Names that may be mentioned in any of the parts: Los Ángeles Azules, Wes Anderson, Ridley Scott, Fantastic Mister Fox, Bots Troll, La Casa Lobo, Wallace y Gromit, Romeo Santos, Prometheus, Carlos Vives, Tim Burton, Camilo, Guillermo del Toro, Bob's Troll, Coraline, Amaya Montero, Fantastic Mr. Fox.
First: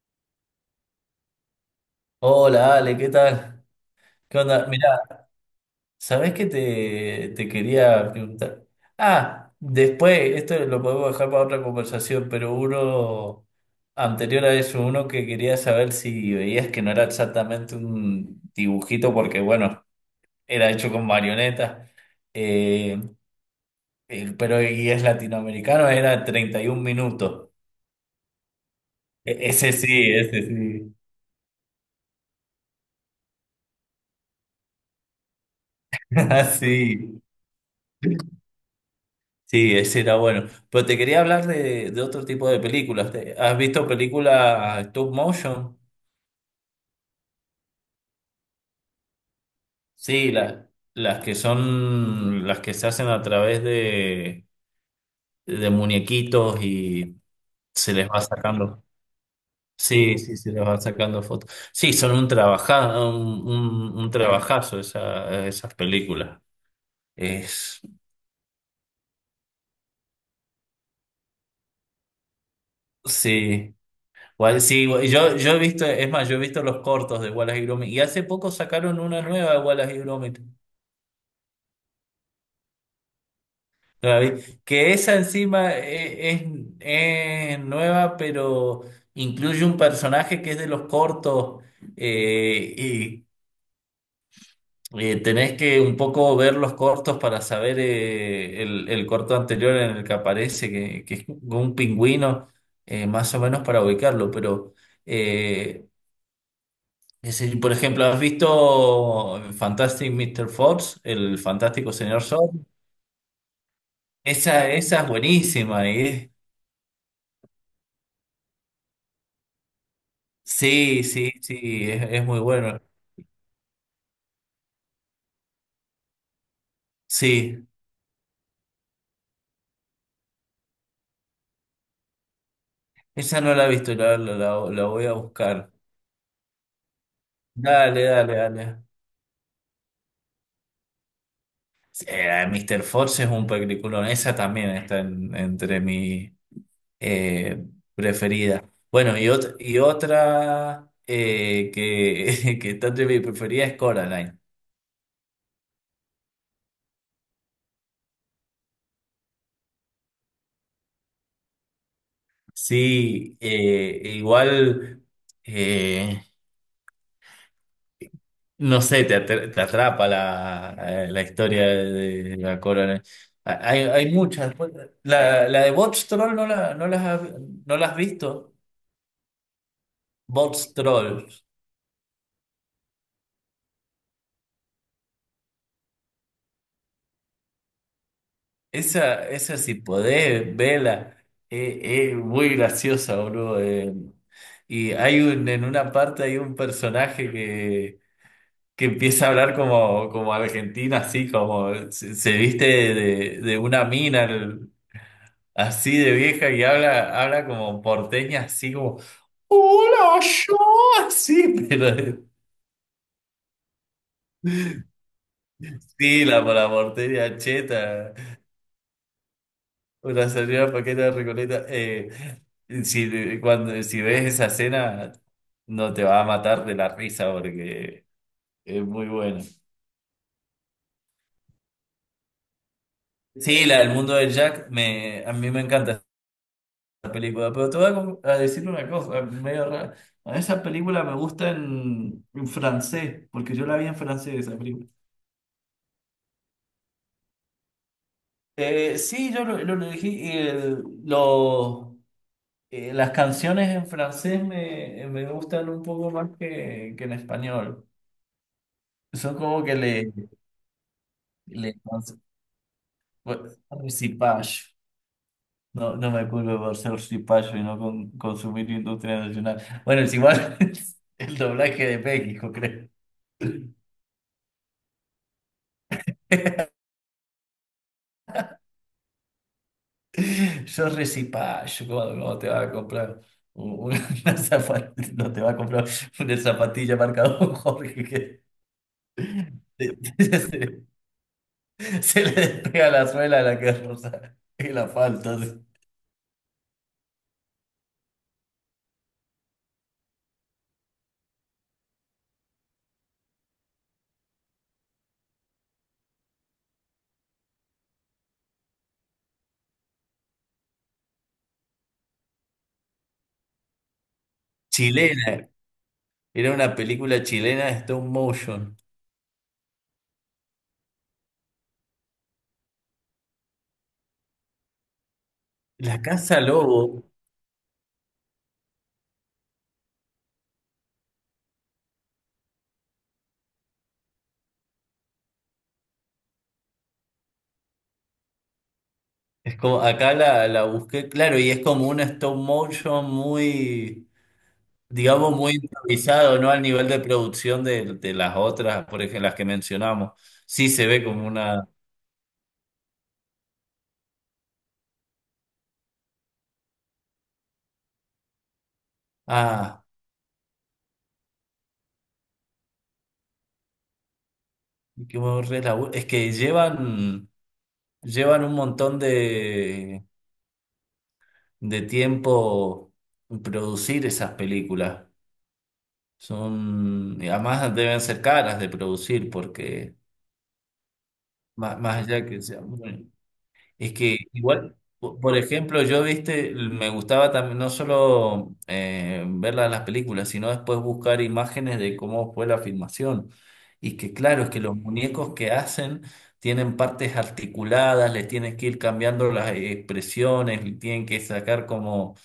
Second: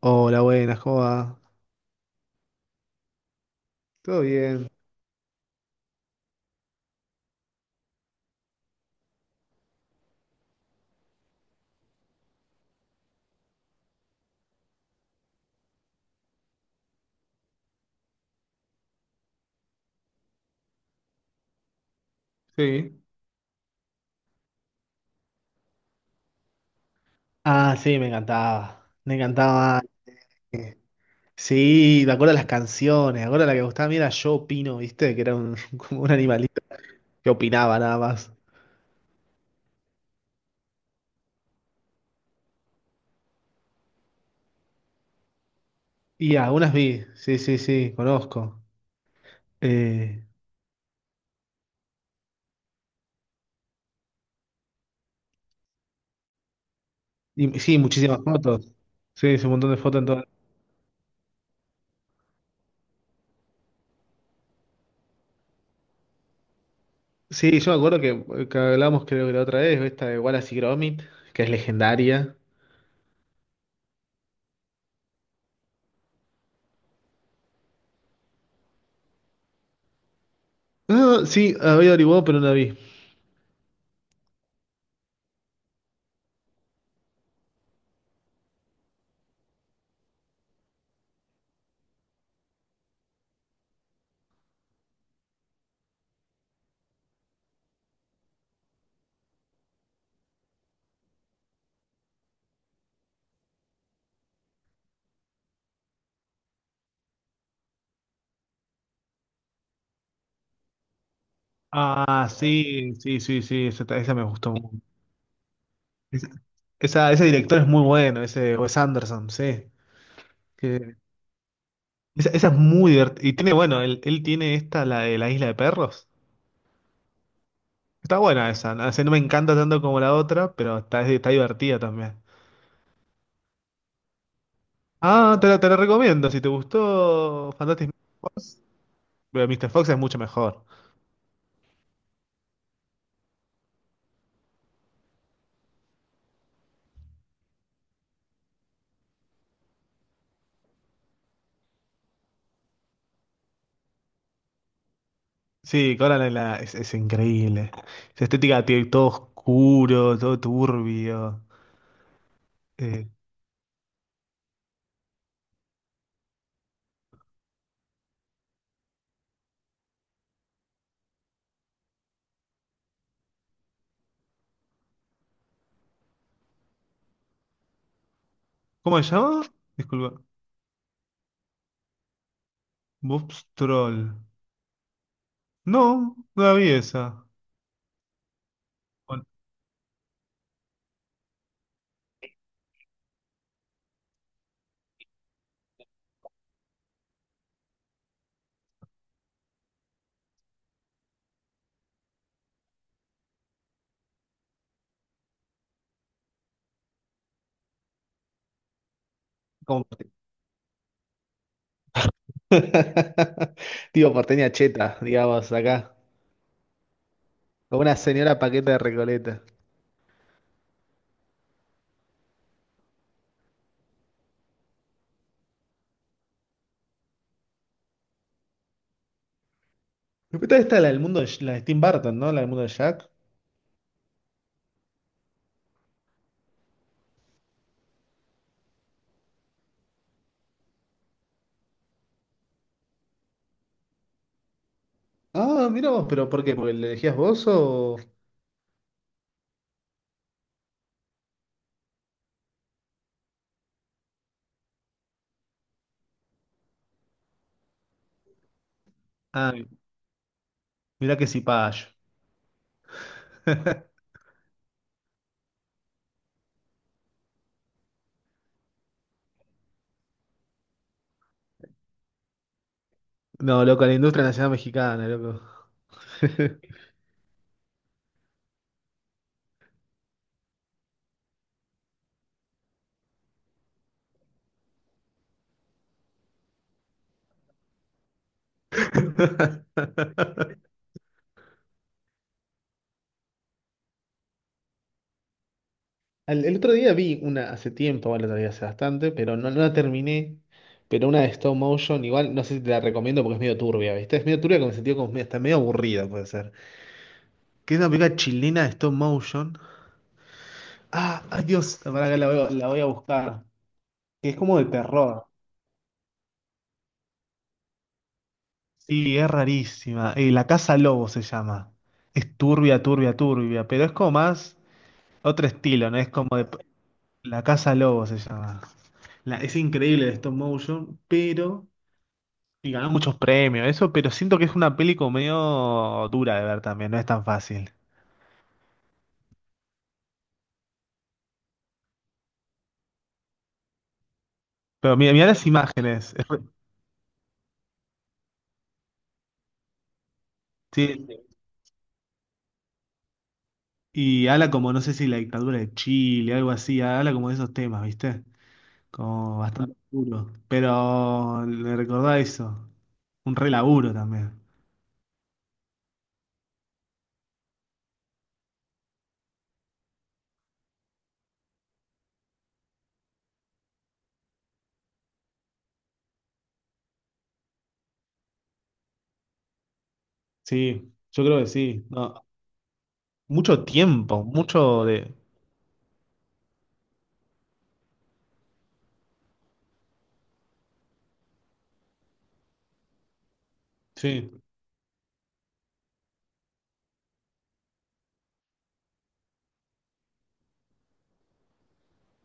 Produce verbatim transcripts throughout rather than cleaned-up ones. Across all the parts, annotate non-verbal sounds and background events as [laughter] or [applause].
Hola, buenas, ¿cómo va? Hola Ale, ¿qué tal? ¿Todo ¿Qué onda? bien? Mirá, ¿sabés qué te, te quería preguntar? Ah, después, esto lo podemos dejar para otra conversación, pero uno anterior a eso, uno que quería saber si veías que no era exactamente un dibujito, porque bueno, era hecho con marionetas, Sí. eh, eh, pero y es latinoamericano, era treinta y un minutos. Ah, sí, me encantaba. Me E- ese encantaba. sí, ese [laughs] eh, sí. Sí, me acuerdo de las canciones. Me acuerdo la que me gustaba a mí era Yo Opino, ¿viste? Que era un, [laughs] como un [laughs] animalito Sí. que opinaba nada más. Sí, ese era bueno. Pero te quería hablar de, de otro tipo de películas. ¿Te- ¿Has visto películas stop motion? Y algunas vi. Sí, sí, sí, conozco. Eh, Sí, la- las que son, las que se hacen a través de, de muñequitos y y sí, se les muchísimas va fotos. sacando. Sí, es un montón de fotos en Sí, todo. sí, se les va sacando fotos. Sí, son un trabaja, un, un, un trabajazo esa- esas películas. Sí, yo me Es, acuerdo que, eh, que hablamos creo que la otra vez, esta de Wallace y Gromit, que es legendaria. sí. Wall- Sí, yo, yo he visto, es más, yo he visto los cortos de Wallace y Gromit. Y hace poco sacaron una nueva de Wallace y Gromit. Ah, sí, había averiguado, pero no la vi. David, que esa encima e- es, es nueva, pero incluye un personaje que es de los cortos, eh, y eh, tenés que un poco ver los cortos para saber eh, el, el corto anterior en el que aparece, que, que es un pingüino, eh, más o menos para ubicarlo. Pero eh, es el- por ejemplo, ¿has visto Fantastic Mister Fox, el fantástico señor Ah, Fox? sí, sí, sí, sí, esa, ta- esa me gustó Esa, mucho. esa es buenísima. Esa, esa- ese director es muy bueno, ese Wes Anderson, sí. Que, Sí, sí, sí, es, es esa, muy esa es bueno. muy divertida. Y tiene, bueno, él, él tiene esta, la de la isla de perros. Sí, Está buena esa, no, sé no me encanta tanto como la otra, pero está, está divertida también. esa no la he visto, la, la, la- la voy a Ah, te la, te buscar. la recomiendo, si te gustó Fantastic Dale, míster dale, Fox, dale. pero míster Fox es mucho mejor. Sí, eh, mister Force es un peliculón, esa también está en- entre mi eh, preferida. Bueno, y, ot- y otra, eh, que, [laughs] que está entre mi preferida es Coraline. Sí, Coraline en la, es, es increíble. Esa estética tiene todo oscuro, todo turbio. Eh, Sí, eh, igual. eh, No sé, te, atra- te atrapa la, eh, la historia de la corona. Ha- Hay, hay muchas. Pues La, la de Bots Troll no la, no las, ha- no la has visto. ¿cómo se llama? Disculpa. Bots Troll. Bob's Troll. No, no la vi esa. Bueno, Esa, esa si podés, vela. Es muy graciosa, boludo. eh. Y hay un, en una parte hay un personaje que, que empieza a hablar como, como argentino, así como se, se viste de, de una mina. Así de vieja y habla, habla como porteña, así como, Como porte- hola, yo, así, [laughs] pero Tipo [laughs] porteña cheta, digamos, acá. sí, la, la porteña Con una cheta, señora paqueta de Recoleta. una señora paqueta de Recoleta. Eh, si, cuando, si ves esa escena, no te va a matar de la risa porque es muy buena. Después está la del mundo de, Sh- la de Tim Burton, ¿no? La del mundo de Jack. Sí, la del mundo de Jack, me, a mí me encanta esa película, pero te voy a, com- a decir una cosa, medio rara. A esa película me gusta en, en francés, porque yo la vi en francés, esa película. Ah, mira vos, pero ¿por qué? ¿Porque le elegías vos o...? Eh, sí, yo lo, lo elegí. eh, lo- eh, las canciones en francés me, me gustan un poco más que, que en español. Son Ah, como que le. mirá que si Le, payo. bueno, [laughs] reciclaje. No, no me culpo por ser cipayo y no con- consumir industria nacional. Bueno, es igual [laughs] el doblaje de México, creo. No, loco, la industria nacional mexicana, loco. Yo recipayo, ¿cómo, cómo te va a comprar un- una [laughs] zapatilla? No te va a comprar una zapatilla marca Don [laughs] Jorge. [laughs] [laughs] Se, le despega la suela a la que rosa. Y la falta. Sí. Al- el otro día vi una hace tiempo, bueno, el otro día hace bastante, pero no, no la terminé. Pero una de stop motion, igual no sé si te la recomiendo porque es medio turbia, ¿viste? Es medio turbia con el sentido como medio- está medio aburrida, puede ser. Que es una película chilena de stop motion. Ah, ay Dios, para que la voy, a la voy a buscar. Que es como de terror. Chilena. Era una película chilena de stop motion. Sí, es rarísima. Eh, La Casa Lobo se llama. Es turbia, turbia, turbia, pero es como más otro estilo, ¿no? La Es como Casa de... Lobo. La Casa Lobo se llama. La- es increíble el stop motion, pero. Y ganó muchos premios, eso, pero siento que es una peli como medio dura de ver también, no es tan fácil. Es como, acá la, la busqué, claro, y es como un stop motion muy, Pero mira, mira digamos, las muy imágenes. es improvisado, re- ¿no? Al nivel de producción de, de las otras, por ejemplo, las que mencionamos. Sí se ve Sí. como una. Y habla como, no sé si la dictadura de Chile, algo así, habla como de esos temas, ¿viste? Como bastante Ah, duro. Pero le recordá eso. Un re laburo también. qué buen relabu- es que llevan, llevan un montón de de tiempo producir esas películas. Son, y además deben ser caras de producir porque Sí, yo creo que más, sí. más No, allá que sea, bueno, mucho es que tiempo, igual, mucho de. po- por ejemplo, yo, viste, me gustaba también no solo, eh, ver la- las películas, sino después buscar imágenes de cómo fue la filmación. Y que Sí. claro, es que los muñecos que hacen tienen partes articuladas, les tienes que ir cambiando las expresiones, le tienen que sacar como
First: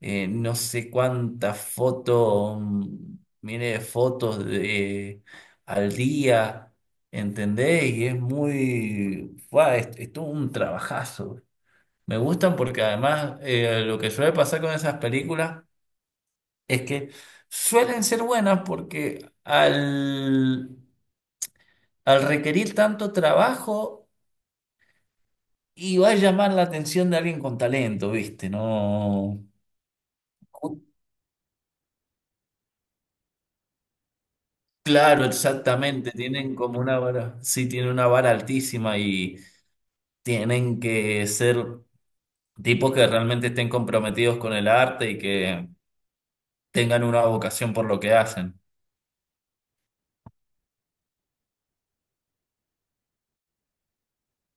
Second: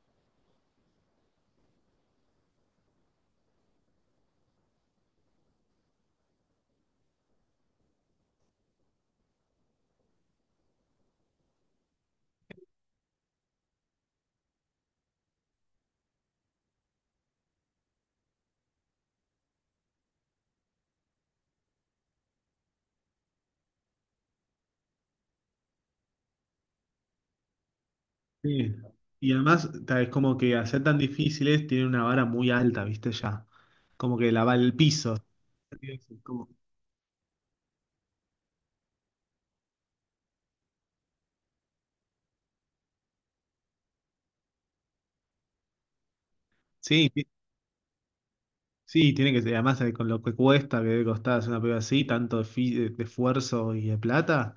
eh, no sé cuántas fotos, mm, mire, fotos de, al día. ¿Entendés? Y es muy. ¡Fua! es, es todo un trabajazo. Me gustan porque además, eh, lo que suele pasar con esas películas es que suelen ser buenas porque al, al requerir tanto trabajo y va a llamar la atención de alguien con talento, ¿viste? Sí. Y No. además, ta- es como que al ser tan difíciles, tienen una vara muy alta, ¿viste? Ya. Como que la va el piso. Claro, exactamente. Como- Tienen como una vara, sí, tienen una vara altísima y tienen que ser tipos que realmente estén comprometidos con el arte y que tengan Sí, una ti- vocación por lo que hacen. sí, tiene que ser. Además, eh, con lo que cuesta, que debe costar hacer una prueba así, tanto de, fi- de- de esfuerzo y de plata.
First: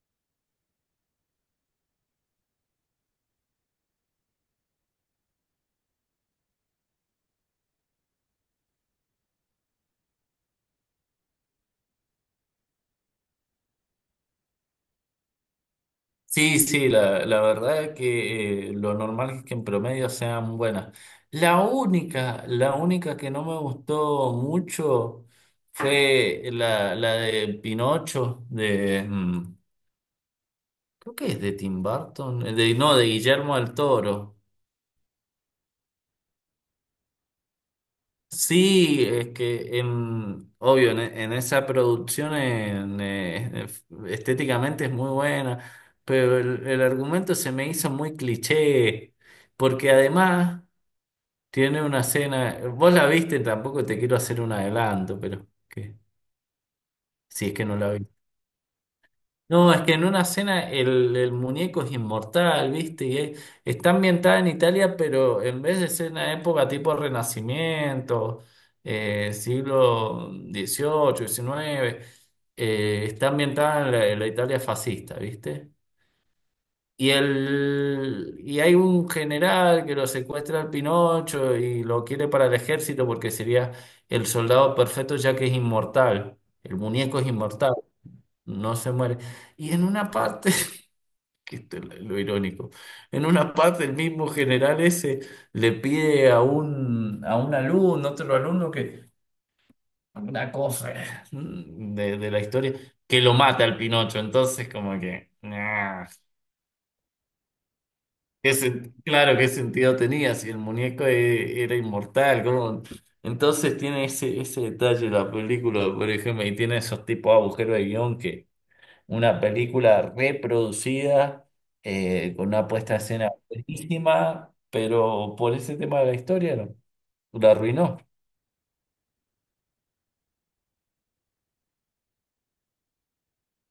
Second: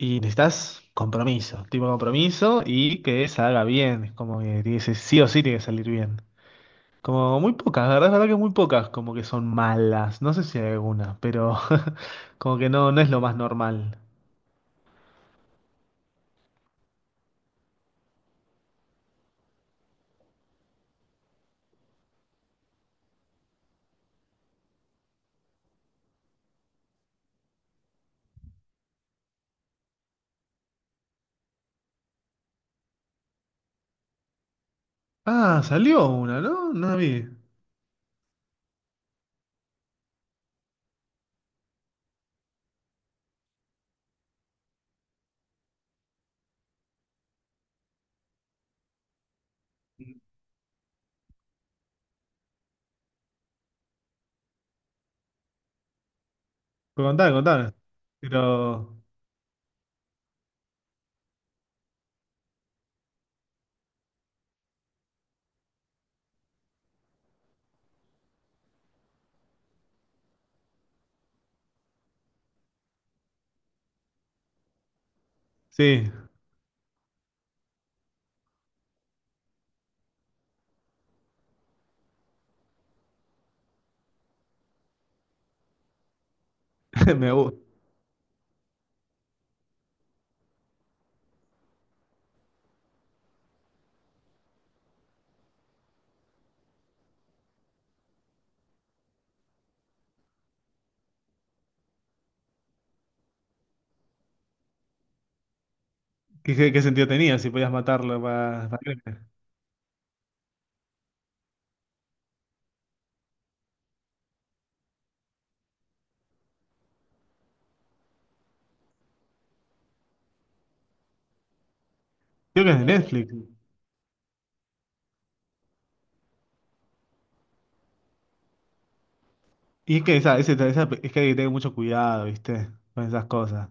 Y necesitas compromiso, tipo compromiso y que salga bien. Es como que tiene que ser- sí o sí tiene que salir bien. Como muy pocas, la verdad, es verdad que muy pocas como que son malas. No sé si hay alguna, pero [laughs] como que no, no es lo más normal. Sí, sí, la, la verdad es que, eh, lo normal es que en promedio sean buenas. La única, la única que no me gustó mucho fue la, la de Pinocho, de, mm, creo que es de Tim Burton, eh, de, no, de Guillermo del Toro. Ah, salió una, ¿no? No la vi. Sí, es que en, obvio, en, e- en esa producción, en, eh, ef- estéticamente es muy buena, pero el, el argumento se me hizo muy cliché, porque además tiene una escena, vos la viste, tampoco te quiero hacer un adelanto, pero que, Pero contame, si es que contame. no la viste. Pero No, es que en una escena el, el muñeco es inmortal, ¿viste? Y es- está ambientada en Italia, pero en vez de ser una época tipo Renacimiento, eh, siglo dieciocho, diecinueve, eh, está ambientada en la, en la Italia fascista, ¿viste? sí, Y, el, y hay un general que lo secuestra al Pinocho y lo quiere para el ejército porque sería el soldado perfecto ya que es inmortal, el [laughs] muñeco es me gusta. inmortal, no se muere. Y en una parte [laughs] que esto es lo irónico. En una parte el mismo general ese le pide a un, a un alumno, otro alumno que, una cosa, eh, de, de la historia, que lo mata al Pinocho. Entonces como que, nah, ¿Qué, qué- qué sentido tenía si podías matarlo ¿qué para, sen- claro, ¿qué sentido tenía si el muñeco e- era inmortal? ¿Cómo? Entonces tiene ese, ese detalle la película, por ejemplo, y tiene esos tipos de agujeros de guión. Una película reproducida, eh, con creo una que es de puesta en escena Netflix. buenísima, pero por ese tema de la historia no, la arruinó. Y es que esa, ese- esa- es que hay que tener mucho cuidado, ¿viste? Con esas cosas.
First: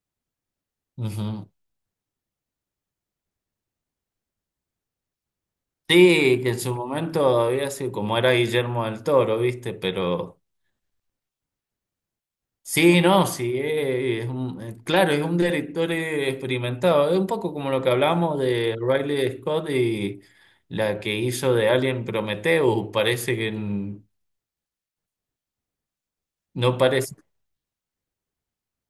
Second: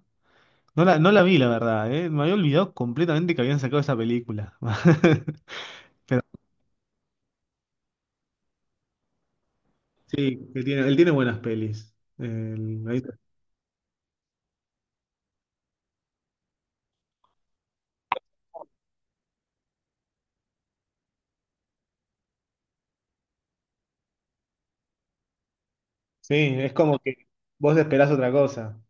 No la, no la vi, Ujú. la verdad, ¿eh? Me había olvidado completamente que habían sacado esa película. [laughs] Pero Sí, que en su momento había sido como era Guillermo del Toro, ¿viste? Pero sí, que tiene, él tiene buenas pelis. El- sí, ahí- no, sí, eh, es un- eh, claro, es un director, eh, experimentado. Es un poco como lo que hablamos de Riley Scott y la que hizo de Alien Prometheus. Parece que n- sí, es no como Parece. que vos esperás otra cosa.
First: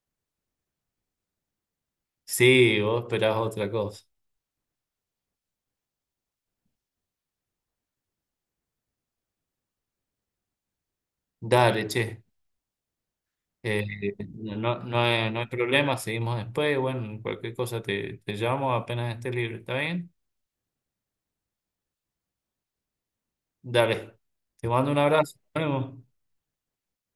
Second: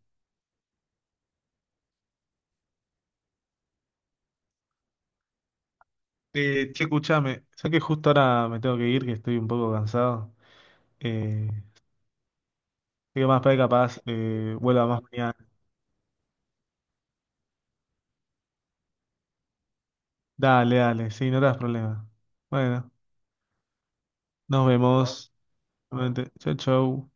Sí, vos esperás otra cosa. Eh, che, escuchame, ya que justo ahora me tengo que ir, que estoy un poco cansado. Eh, Dale, che. Así que más para Eh, capaz eh, no, no vuelva no más hay, mañana. no hay problema, seguimos después. Bueno, cualquier cosa te, te llamo apenas esté libre, ¿está bien? Dale, dale, sí, no te das problema. Bueno, Dale, nos te mando un vemos. abrazo. Nos vemos. Nuevamente. Chau, chau.